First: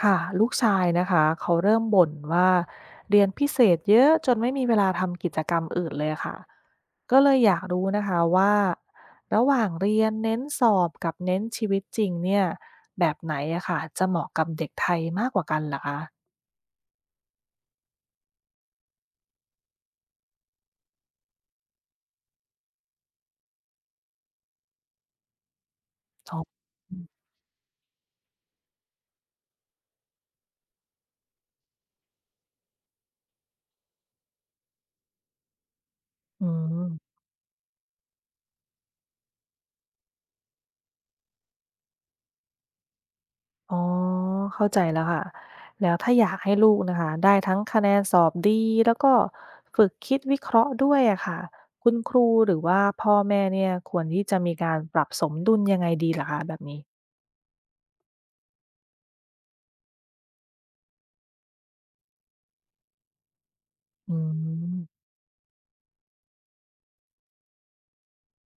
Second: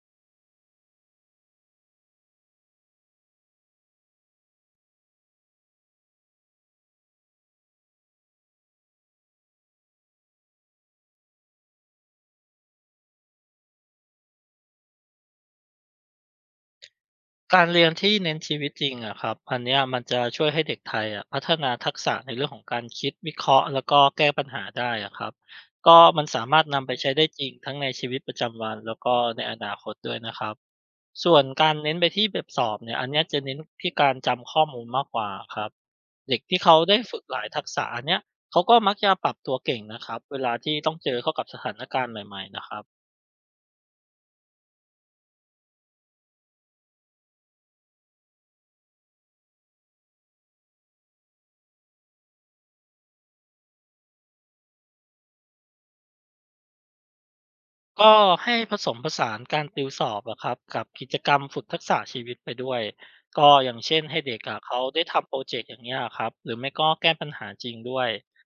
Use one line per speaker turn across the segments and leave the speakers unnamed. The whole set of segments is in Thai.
ค่ะลูกชายนะคะเขาเริ่มบ่นว่าเรียนพิเศษเยอะจนไม่มีเวลาทำกิจกรรมอื่นเลยค่ะก็เลยอยากรู้นะคะว่าระหว่างเรียนเน้นสอบกับเน้นชีวิตจริงเนี่ยแบบไหนอะค่ะจะเหมาะกับเด็กไทยมากกว่ากันเหรอคะ
การเรียนที่เน้นชีวิตจริงอะครับอันเนี้ยมันจะช่วยให้เด็กไทยอะพัฒนาทักษะในเรื่องของการคิดวิเคราะห์แล้วก็แก้ปัญหาได้อะครับก็มัน
อ๋
สามาร
อ
ถนำไปใช้ได้จริงทั้งในชีวิตประจำวันแล้วก็ในอนาคตด้วยนะครับส่วนการเน้นไปที่แบบสอบเนี่ยอันเนี้ยจะเน้นที่การจำข้อมูลมากกว่าครับเด็ก
อื
ที่เขา
ม
ได้ฝึกหลายทักษะอันเนี้ยเขาก็มักจะปรับตัวเก่งนะครับเวลาที่ต้องเจอเข้ากับสถานการณ์ใหม่ๆนะครับ
อ๋อเข้าใจแล้วค่ะแล้วถ้าอยากให้ลูกนะคะได้ทั้งคะแนนสอบดีแล้วก็ฝึกคิดวิเคราะห์ด้วยอะค่ะคุณครูหรือว่าพ่อแม่เนี่ยควรที่จะมีการปรับสมดุลยังไงดีล่ะคะแบบนี้
ก็ให้ผสมผสานการติวสอบอะครับกับกิจกรรมฝึกทักษะชีวิตไปด้วยก็อย่างเช่น
อื
ให้เด็กอะเขาได้
ม
ทำโปรเจกต์อย่างเงี้ยครับหรือไม่ก็แก้ปัญหาจริงด้วย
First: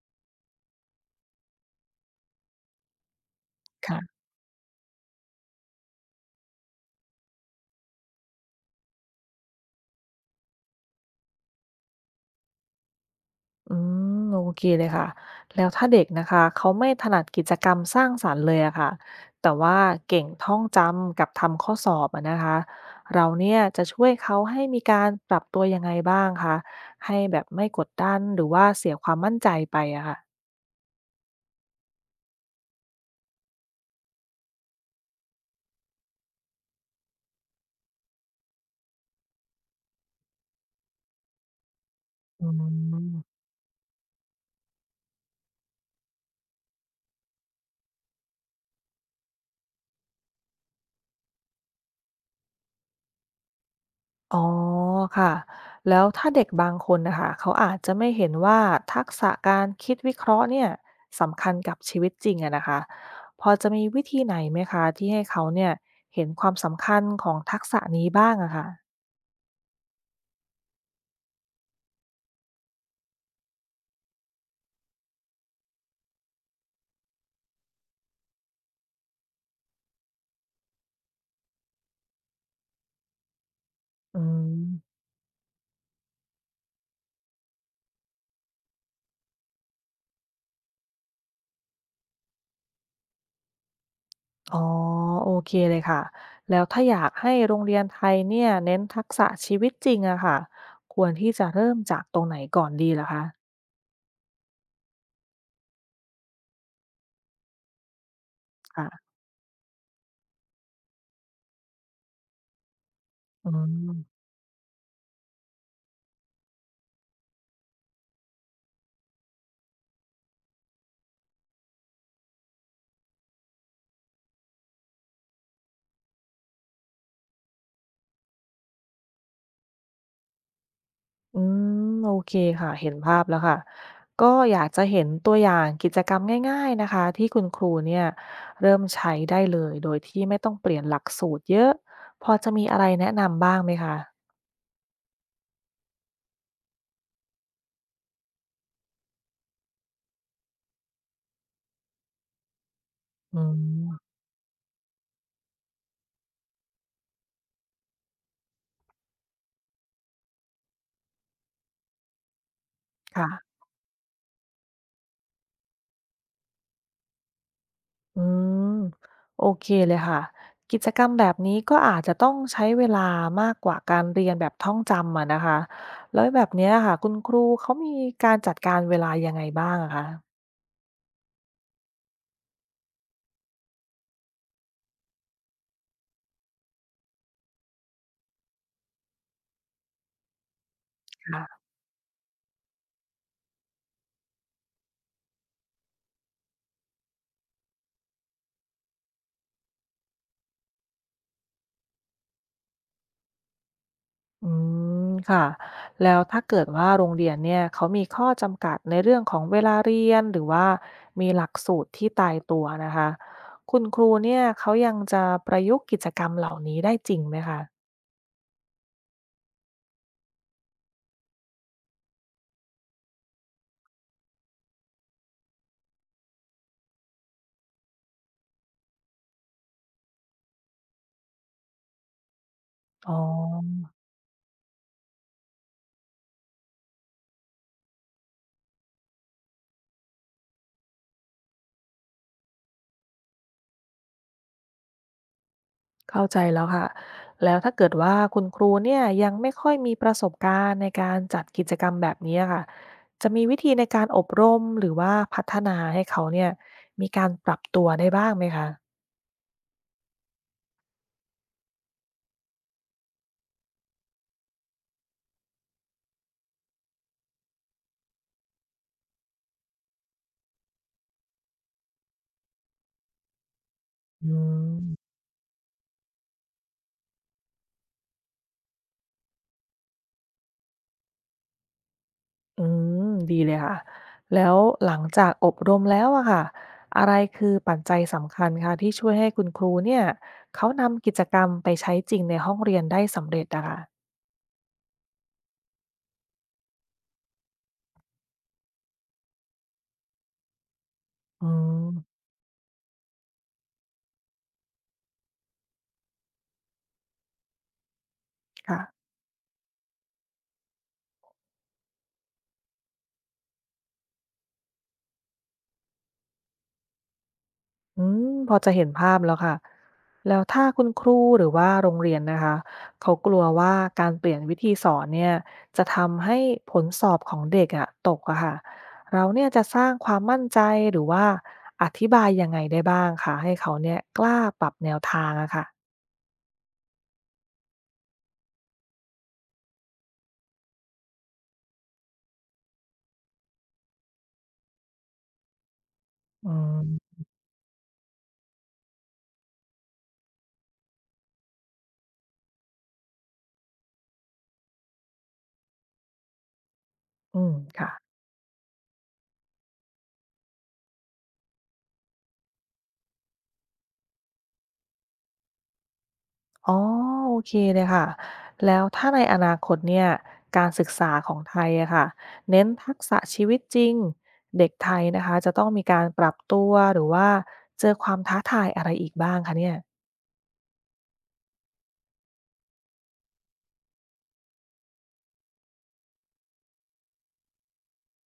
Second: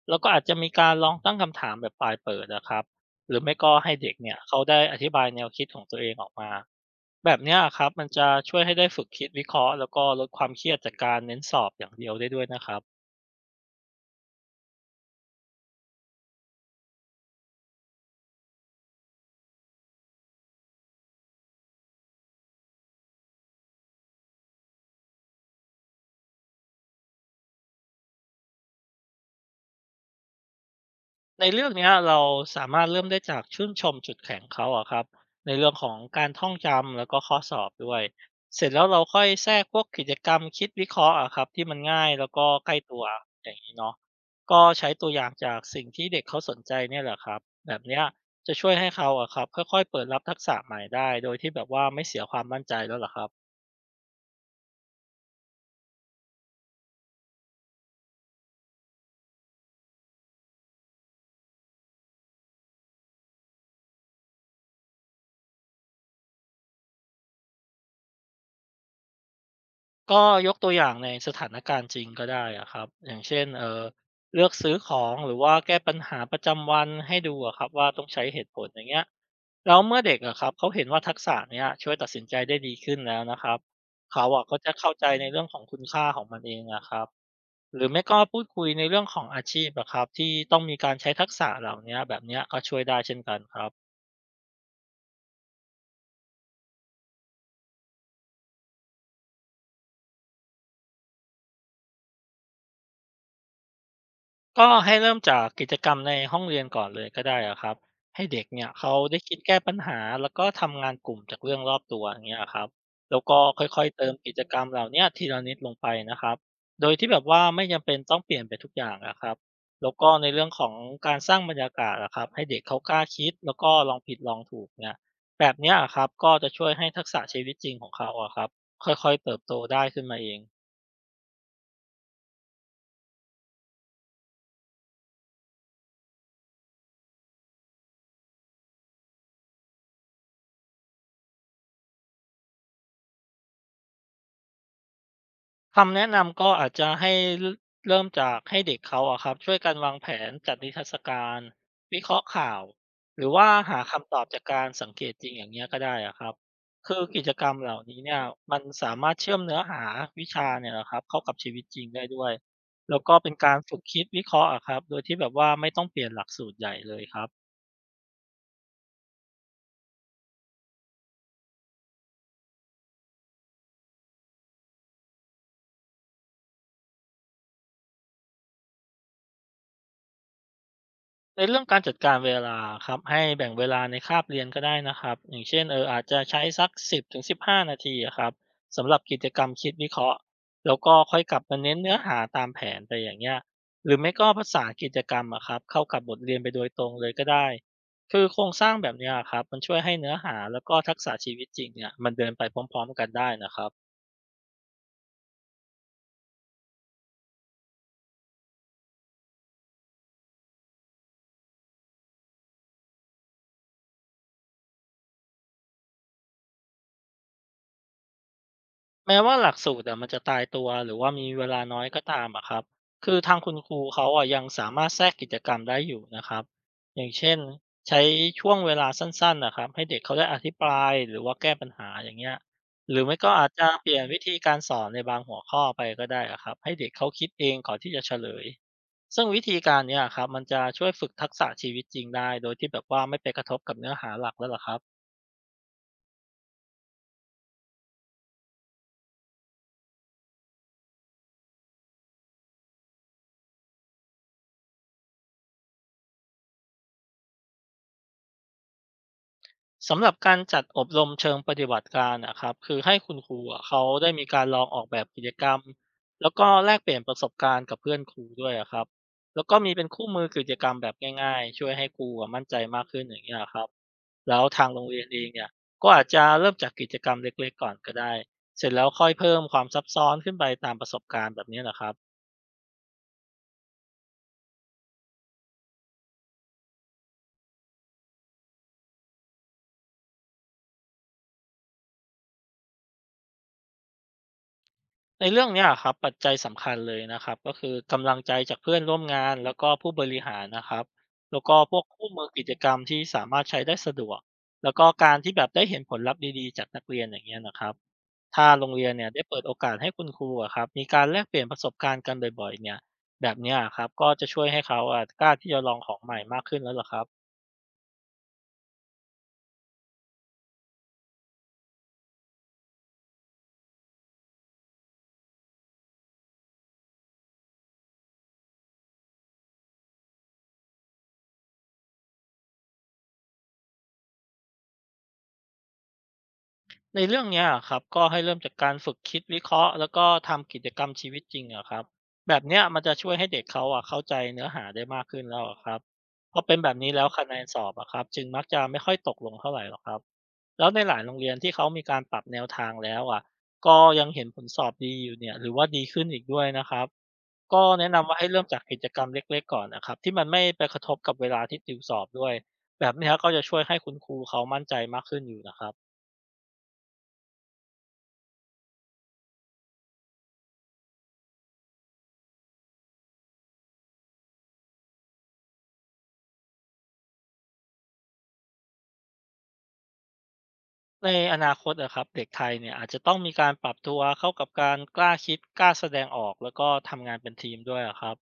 แล้วก็อาจจะมีการลองตั้งคำถามแบบปลายเปิดนะครับหรือไม่ก็ให้เด็ก
ค่ะ
เนี่ยเขาได้อธิบายแนวคิดของตัวเองออกมาแบบเนี้ยครับมันจะช่วยให้ได้ฝึกคิดวิเคราะห์แล้วก็ลดความเครียดจากการเน้นสอบอย่างเดียวได้ด้วยนะครับ
อืมโอเคเลยค่ะแล้วถ้าเด็กนะคะเขาไม่ถนัดกิจกรรมสร้างสรรค์เลยอะค่ะแต่ว่าเก่งท่องจำกับทำข้อสอบอะนะคะเราเนี่ยจะช่วยเขาให้มีการปรับตัวยังไงบ้างคะให้แบบไม่กดดันหรือว่าเสียความมั่นใจไปอะค่ะ
ในเรื่องเนี้ยเราสามารถเริ่มได้จากชื่นชมจุดแข็งเขาอะครับในเรื่องของการท่องจำแล้วก็ข้อสอบด้วยเสร็จแล้วเราค่อยแทรกพวกกิจกรรมคิดวิเคราะห์อะครับที่มันง่ายแล้วก็
อืม
ใกล้ตัวอย่างนี้เนาะก็ใช้ตัวอย่างจากสิ่งที่เด็กเขาสนใจเนี่ยแหละครับแบบเนี้ยจะช่วยให้เขาอะครับค่อยๆเปิดรับทักษะใหม่ได้โดยที่แบบว่าไม่เสียความมั่นใจแล้วเหรอครับ
อ๋อค่ะแล้วถ้าเด็กบางคนนะคะเขาอาจจะไม่เห็นว่าทักษะการคิดวิเคราะห์เนี่ยสำคัญกับชีวิตจริงอะนะคะพอจะมีวิธีไหนไหมคะที่ให้เขาเนี่ยเห็นความสำคัญของทักษะนี้บ้างอะค่ะ
ก็ยกตัวอย่างในสถานการณ์จริงก็ได้อะครับอย่างเช่นเลือกซื้อของหรือว่าแก้ปัญหาประจำวันให้ดูอะครับว่าต้องใช้เหตุผลอย่างเงี้ยแล้วเมื่อเด็กอะครับเขาเห็นว่าทักษะเนี้ยช่วยตัดสินใจได้ดีขึ้นแล้วนะครับ
อื
เขาอะ
ม
ก็จะเข้าใจในเรื่องของคุณค่าของมันเองอะครับหรือไม่ก็พูดคุยในเรื่องของอาชีพอะครับที่ต้องมีการใช้ทักษะเหล่านี้แบบเนี้ยก็ช่วยได้เช่นกันครับ
อ๋อโอเคเลยค่ะแล้วถ้าอยากให้โรงเรียนไทยเนี่ยเน้นทักษะชีวิตจริงอะค่ะควรที่จะเริ่มจากตรงไหนก่อนดีล่ะคะ
ก็ให้เริ่มจากกิจกรรมในห้องเรียนก่อนเลยก็ได้อะครับให้เด็กเนี่ยเขา
ค่ะ
ได้คิดแก้ปัญหาแล้วก็ทำงานกลุ่มจากเรื่องรอบตัวอย่างเงี้ยครับแล้วก็
อื
ค่อยๆเติม
ม
กิจกรรมเหล่าเนี้ยทีละนิดลงไปนะครับโดยที่แบบว่าไม่จำเป็นต้องเปลี่ยนไปทุกอย่างนะครับแล้วก็ในเรื่องของการสร้างบรรยากาศอะครับให้เด็กเขากล้าคิดแล้วก็ลองผิดลองถูกเนี่ยแบบเนี้ยอะครับก็จะช่วยให้ทักษะชีวิตจริงของเขาอะครับค่อยๆเติบโตได้ขึ้นมาเอง
อืมโอเคค่ะเห็นภาพแล้วค่ะก็อยากจะเห็นตัวอย่างกิจกรรมง่ายๆนะคะที่คุณครูเนี่ยเริ่มใช้ได้เลยโดยที่ไม่ต้องเปลี่ยนหลักสูตรเยอะพอจะมีอะไรแนะนำบ้างไหมคะ
คำแนะนำก็อาจจะให้เริ่มจากให้เด็กเขาอะครับช่วยกันวางแผนจัดนิทรรศการวิเคราะห์ข่าวหรือ
อื
ว่าหาคำ
ม
ตอบจากการสังเกตจริงอย่างเงี้ยก็ได้อะครับคือกิจกรรมเหล่านี้เนี่ยมันสามารถเชื่อมเนื้อหาวิชาเนี่ยละครับเข้ากับชีวิตจริงได้ด้วยแล้วก็
ค่ะ
เป็นการฝึกคิดวิเคราะห์อะครับโดยที่แบบว่าไม่ต้องเปลี่ยนหลักสูตรใหญ่เลยครับ
อืมโอเคเลยค่ะกิจกรรมแบบนี้ก็อาจจะต้องใช้เวลามากกว่าการเรียนแบบท่องจำอะนะคะแล้วแบบเนี้ยค่ะคุณครูเขามีการจัดการเวลายังไงบ้างอะคะ
ในเรื่องการจัดการเวลาครับให้แบ่งเวลาในคาบเรียนก็ได้นะครับอย่างเช่นอาจจะใช้สัก10ถึง15นาทีอะครับสำหรับกิจกรรมคิดวิเคราะห์แล้วก็ค่อยกลับมา
ค่ะ
เน้นเนื้อหาตามแผนไปอย่างเงี้ยหรือไม่ก็ภาษากิจกรรมอะครับเข้ากับบทเรียนไปโดยตรงเลยก็ได้คือโครงสร้างแบบเนี้ยครับมันช่วยให้เนื้อหาแล้วก็ทักษะชีวิตจริงเนี่ยมันเดินไปพร้อมๆกันได้นะครับ
อืมค่ะแล้วถ้าเกิดว่าโรงเรียนเนี่ยเขามีข้อจำกัดในเรื่องของเวลาเรียนหรือว่ามีหลักสูตรที่ตายตัวนะคะคุณครูเนี่ยเขายังจะประยุกต์กิจกรรมเหล่านี้ได้จริงไหมคะ
แม้ว่าหลักสูตรอะมันจะตายตัวหรือว่ามีเวลาน้อยก็ตามอะครับคือทางคุณครูเขาอะยังสามารถแทรกกิจกรรมได้อยู่นะครับอย่างเช่นใช้ช่วงเวลาสั้นๆนะครับให้เด็กเขาได้อธิบายหรือว่าแก้ปัญหาอย่างเงี้ยหรือ
อ๋
ไม่ก็อาจจะเป
อ
ลี่ยนวิธีการสอนในบางหัวข้อไปก็ได้อะครับให้เด็กเขาคิดเองก่อนที่จะเฉลยซึ่งวิธีการเนี้ยอะครับมันจะช่วยฝึกทักษะชีวิตจริงได้โดยที่แบบว่าไม่ไปกระทบกับเนื้อหาหลักแล้วลหครับ
เข้าใจแล้วค่ะแล้วถ้าเกิดว่าคุณครูเนี่ยยังไม่ค่อยมีประสบการณ์ในการจัดกิจกรรมแบบนี้ค่ะจะมีวิธีในการอบรมหรือว่าพัฒนาให้เขาเนี่ยมีการปรับตัวได้บ้างไหมคะ
สำหรับการจัดอบรมเชิงปฏิบัติการอะครับคือให้คุณครูอะเขาได้มีการลองออกแบบกิจกรรมแล้วก็แลกเปลี่ยนประสบการณ์กับเพื่อนครูด้วยอะครับแล้วก็มีเป็นคู่มือกิจกรรมแบบง่ายๆช่วยให้ครูอะมั่นใจมากขึ้นอย่างเงี้ยครับ
อื
แล้วทางโรงเรียน
ม
เองเนี่ยก็อาจจะเริ่มจากกิจกรรมเล็กๆก่อนก็ได้เสร็จแล้วค่อยเพิ่มความซับซ้อนขึ้นไปตามประสบการณ์แบบนี้นะครับ
อืมดีเลยค่ะแล้วหลังจากอบรมแล้วอะค่ะอะไรคือปัจจัยสำคัญคะที่ช่วยให้คุณครูเนี่ยเขานำกิจกรรมไปใช้จริงในห้องเรียนได้สำเร็จอะค่ะ
ในเรื่องเนี้ยอะครับปัจจัยสำคัญเลยนะครับก็คือกำลังใจจากเพื่อนร่วมงานแล้วก็ผู้บริหารนะครับแล้ว
อื
ก็พวก
ม
คู่มือกิจกรรมที่สามารถใช้ได้สะดวกแล้วก็การที่แบบได้เห็นผลลัพธ์ดีๆจากนักเรียนอย่างเงี้ยนะครับถ้าโรง
ค่ะ
เรียนเนี่ยได้เปิดโอกาสให้คุณครูอะครับมีการแลกเปลี่ยนประสบการณ์กันบ่อยๆเนี่ยแบบเนี้ยครับก็จะช่วยให้เขาอะกล้าที่จะลองของใหม่มากขึ้นแล้วล่ะครับ
อืมพอจะเห็นภาพแล้วค่ะ แล้วถ้าคุณครูหรือว่าโรงเรียนนะคะ เขากลัวว่าการเปลี่ยนวิธีสอนเนี่ยจะทำให้ผลสอบของเด็กอะตกอะค่ะเราเนี่ยจะสร้างความมั่นใจหรือว่าอธิบายยังไงได้บ้างคะให้เขาเนี่ยกล้าปรับแนวทางอะค่ะ
ในเรื่องเนี้ยอะครับก็ให้เริ่มจากการฝึกคิดวิเคราะห์แล้วก็ทำกิจกรรมชีวิตจริงอะครับแบบเนี้ยมันจะช่วยให้เด็กเขาอะเข้าใจเนื้อหาได้มากขึ้นแล้วอะครับพอ
อื
เป็นแบบนี้แล้ว
ม
คะแนนสอบอะครับจึงมักจะไม่ค่อยตกลงเท่าไหร่หรอกครับแล้วในหลายโรงเรียนที่เขามีการปรับแนวทางแล้วอะก็ยังเห็นผลสอบดีอยู่เนี่ยหรือว่าดีขึ้นอีกด้วยนะครับ
อืม
ก็
ค่ะ
แนะนำว่าให้เริ่มจากกิจกรรมเล็กๆก่อนนะครับที่มันไม่ไปกระทบกับเวลาที่ติวสอบด้วยแบบเนี้ยก็จะช่วยให้คุณครูเขามั่นใจมากขึ้นอยู่นะครับ
อ๋อโอเคเลยค่ะแล้วถ้าในอนาคตเนี่ยการศึกษาของไทยอะค่ะเน้นทักษะชีวิตจริงเด็กไทยนะคะจะต้องมีการปรับตัวหรือว่าเจอความท้าทายอะไรอีกบ้างคะเนี่ย
ในอนาคตนะครับเด็กไทยเนี่ยอาจจะต้องมีการปรับตัวเข้ากับการกล้าคิดกล้าแสดงออกแล้วก็ทำงานเป็นทีมด้วยอะครับ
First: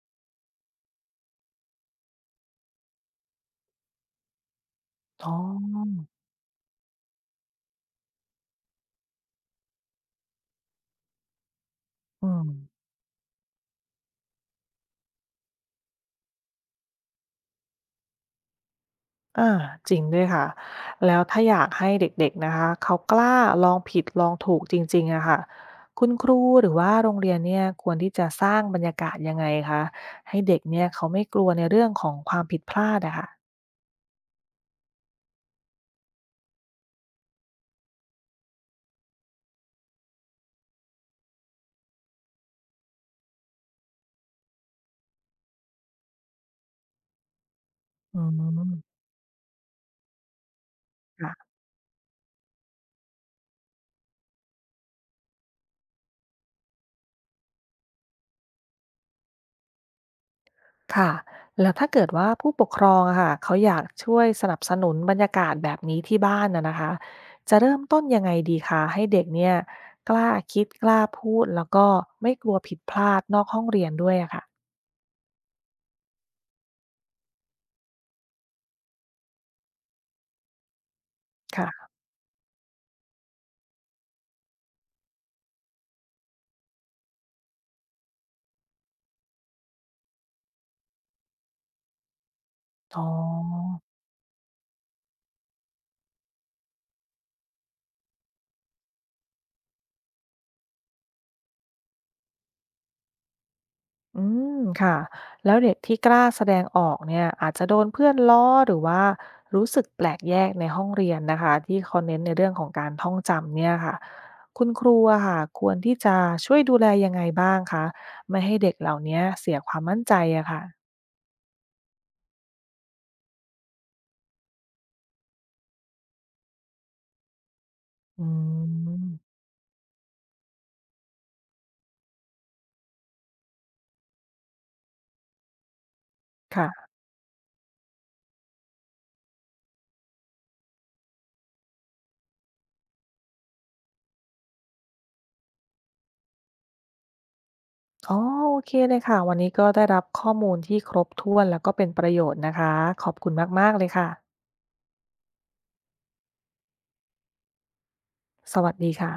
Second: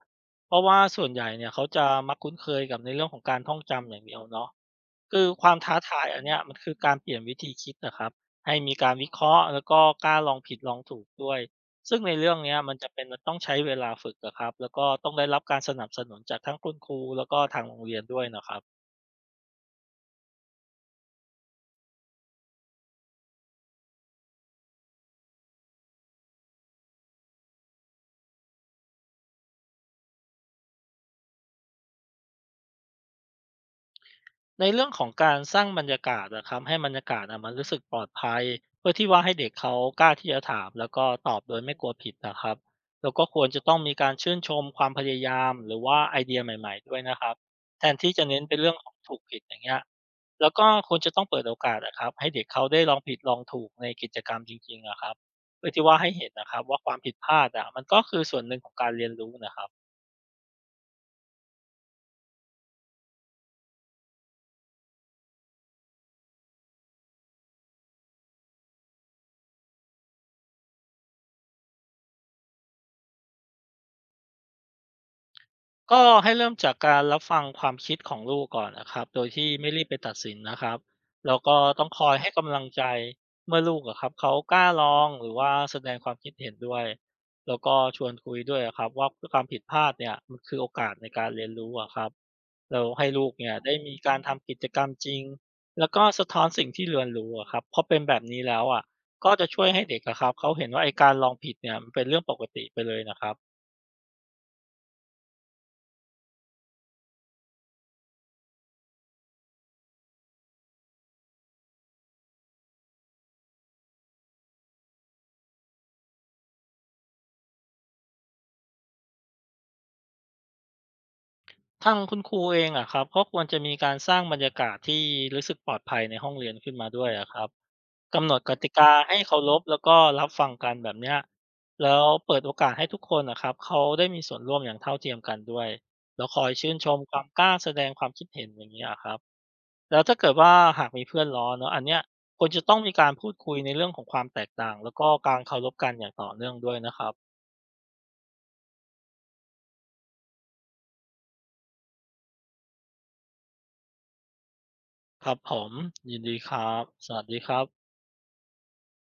เพราะว่าส่วนใหญ่เนี่ยเขาจะมักคุ้นเคยกับในเรื่องของการท่องจำอย่างเดียวเนาะคือ
อ๋
ความท้าทา
อ
ยอันเนี้ยมันคือการเปลี่ยนวิธีคิดนะครับให้มีการวิเคราะห์แล้วก็กล้าลองผิดลองถูกด้วยซึ่งใน
อื
เรื่องเนี้ยมัน
ม
จะเป็นต้องใช้เวลาฝึกอะครับแล้วก็ต้องได้รับการสนับสนุนจากทั้งคุณครูแล้วก็ทางโรงเรียนด้วยนะครับ
อาจริงด้วยค่ะแล้วถ้าอยากให้เด็กๆนะคะเขากล้าลองผิดลองถูกจริงๆอะค่ะคุณครูหรือว่าโรงเรียนเนี่ยควรที่จะสร้างบรรยากาศยังไงคะให้เด็กเนี่ยเขาไม่กลัวในเรื่องของความผิดพลาดอะค่ะ
ในเรื่องของการสร้างบรรยากาศนะครับให้บรรยากาศอะมันรู้สึกปลอดภัยเพื่อที่ว่าให้เด็กเขากล้าที่จะถามแล้วก็ตอบโดยไม่กลัวผิดนะครับแล้วก็ควรจะต้องมีการชื่นชมความพยายามหรือว่าไอเดียใหม่ๆด้วยนะครับแทนที่
อื
จะเน้นเป็นเรื่
ม
องของถูกผิดอย่างเงี้ยแล้วก็ควรจะต้องเปิด
ค่ะ
โอกาสนะครับให้เด็กเขาได้ลองผิดลองถูกในกิจกรรมจริงๆนะครับเพื่อที่ว่าให้เห็นนะครับว่าความผิดพลาดอะมันก็คือส่วนหนึ่งของการเรียนรู้นะครับ
ค่ะ แล้วถ้าเกิดว่าผู้ปกครองอะค่ะเขาอยากช่วยสนับสนุนบรรยากาศแบบนี้ที่บ้านนะคะ จะเริ่มต้นยังไงดีคะให้เด็กเนี่ยกล้าคิดกล้าพูดแล้วก็ไม่กลัวผิดพลาดนอกห้องเรียนด้วยอะค่ะ
ก็ให้เริ่มจากการรับฟังความคิดของลูกก่อนนะครับโดยที่ไม่รีบไปตัดสินนะครับแล้วก็ต้อง
ค่ะ
คอยให้กำลังใจเมื่อลูกอะครับเขากล้าลองหรือว่าแสดงความคิดเห็นด้วยแล้วก็ชวนคุยด้วยอะครับว่าความผิดพลาดเนี่ยมันคือโอกาสในการเรียนรู้อะครับเรา
อ๋อ
ให้ลูกเนี่ยได้มีการทำกิจกรรมจริงแล้วก็สะท้อนสิ่งที่เรียนรู้อะครับเพราะเป็นแบบนี้แล้วอ่ะก็จะช่วยให้เด็กอะครับเขาเห็นว่าไอการลองผิดเนี่ยมันเป็นเรื่องปกติไปเลยนะครับ
อืมค่ะแล้วเด็กที่กล้าแสดงออกเนี่ยอาจจะโดนเพื่อนล้อหรือว่ารู้สึกแปลกแยกในห้องเรียนนะคะที่เขาเน้นในเรื่องของการท่องจำเนี่ยค่ะคุณครูอะค่ะควรที่จะช่วยดูแลยังไงบ้างคะไม่ให้เด็กเหล่านี้เสียความมั่นใจอะค่ะ
ทางคุณครูเองอะครับก็ควรจะมีการสร้างบรรยากาศที่รู้สึกปลอดภัยในห้องเรียนขึ้นมาด้วยอะครับ
อื
กำหนดกติกาให้
ม
เคารพแล้วก็รับฟังกันแบบเนี้ยแล้วเปิดโอกาสให้ทุกคนนะครับเขาได้มีส่วนร่วมอย่างเท่าเทียมกันด้วยแล้วคอย
ค่ะ
ชื่นชมความกล้าแสดงความคิดเห็นอย่างนี้ยะครับแล้วถ้าเกิดว่าหากมีเพื่อนล้อเนาะอันเนี้ยควรจะต้องมีการพูดคุยในเรื่องของความแตกต่างแล้วก็การเคารพกันอย่างต่อเนื่องด้วยนะครับ
อ๋อโอเคเลยค่ะวันนี้ก็ได้รับข้อมูลที่ครบถ้วนแล้วก็เป็นประโยชน์นะคะขอบคุณมากๆเลยค่ะ
ครับผมยินดีครับสวัสดีครับ
สวัสดีค่ะ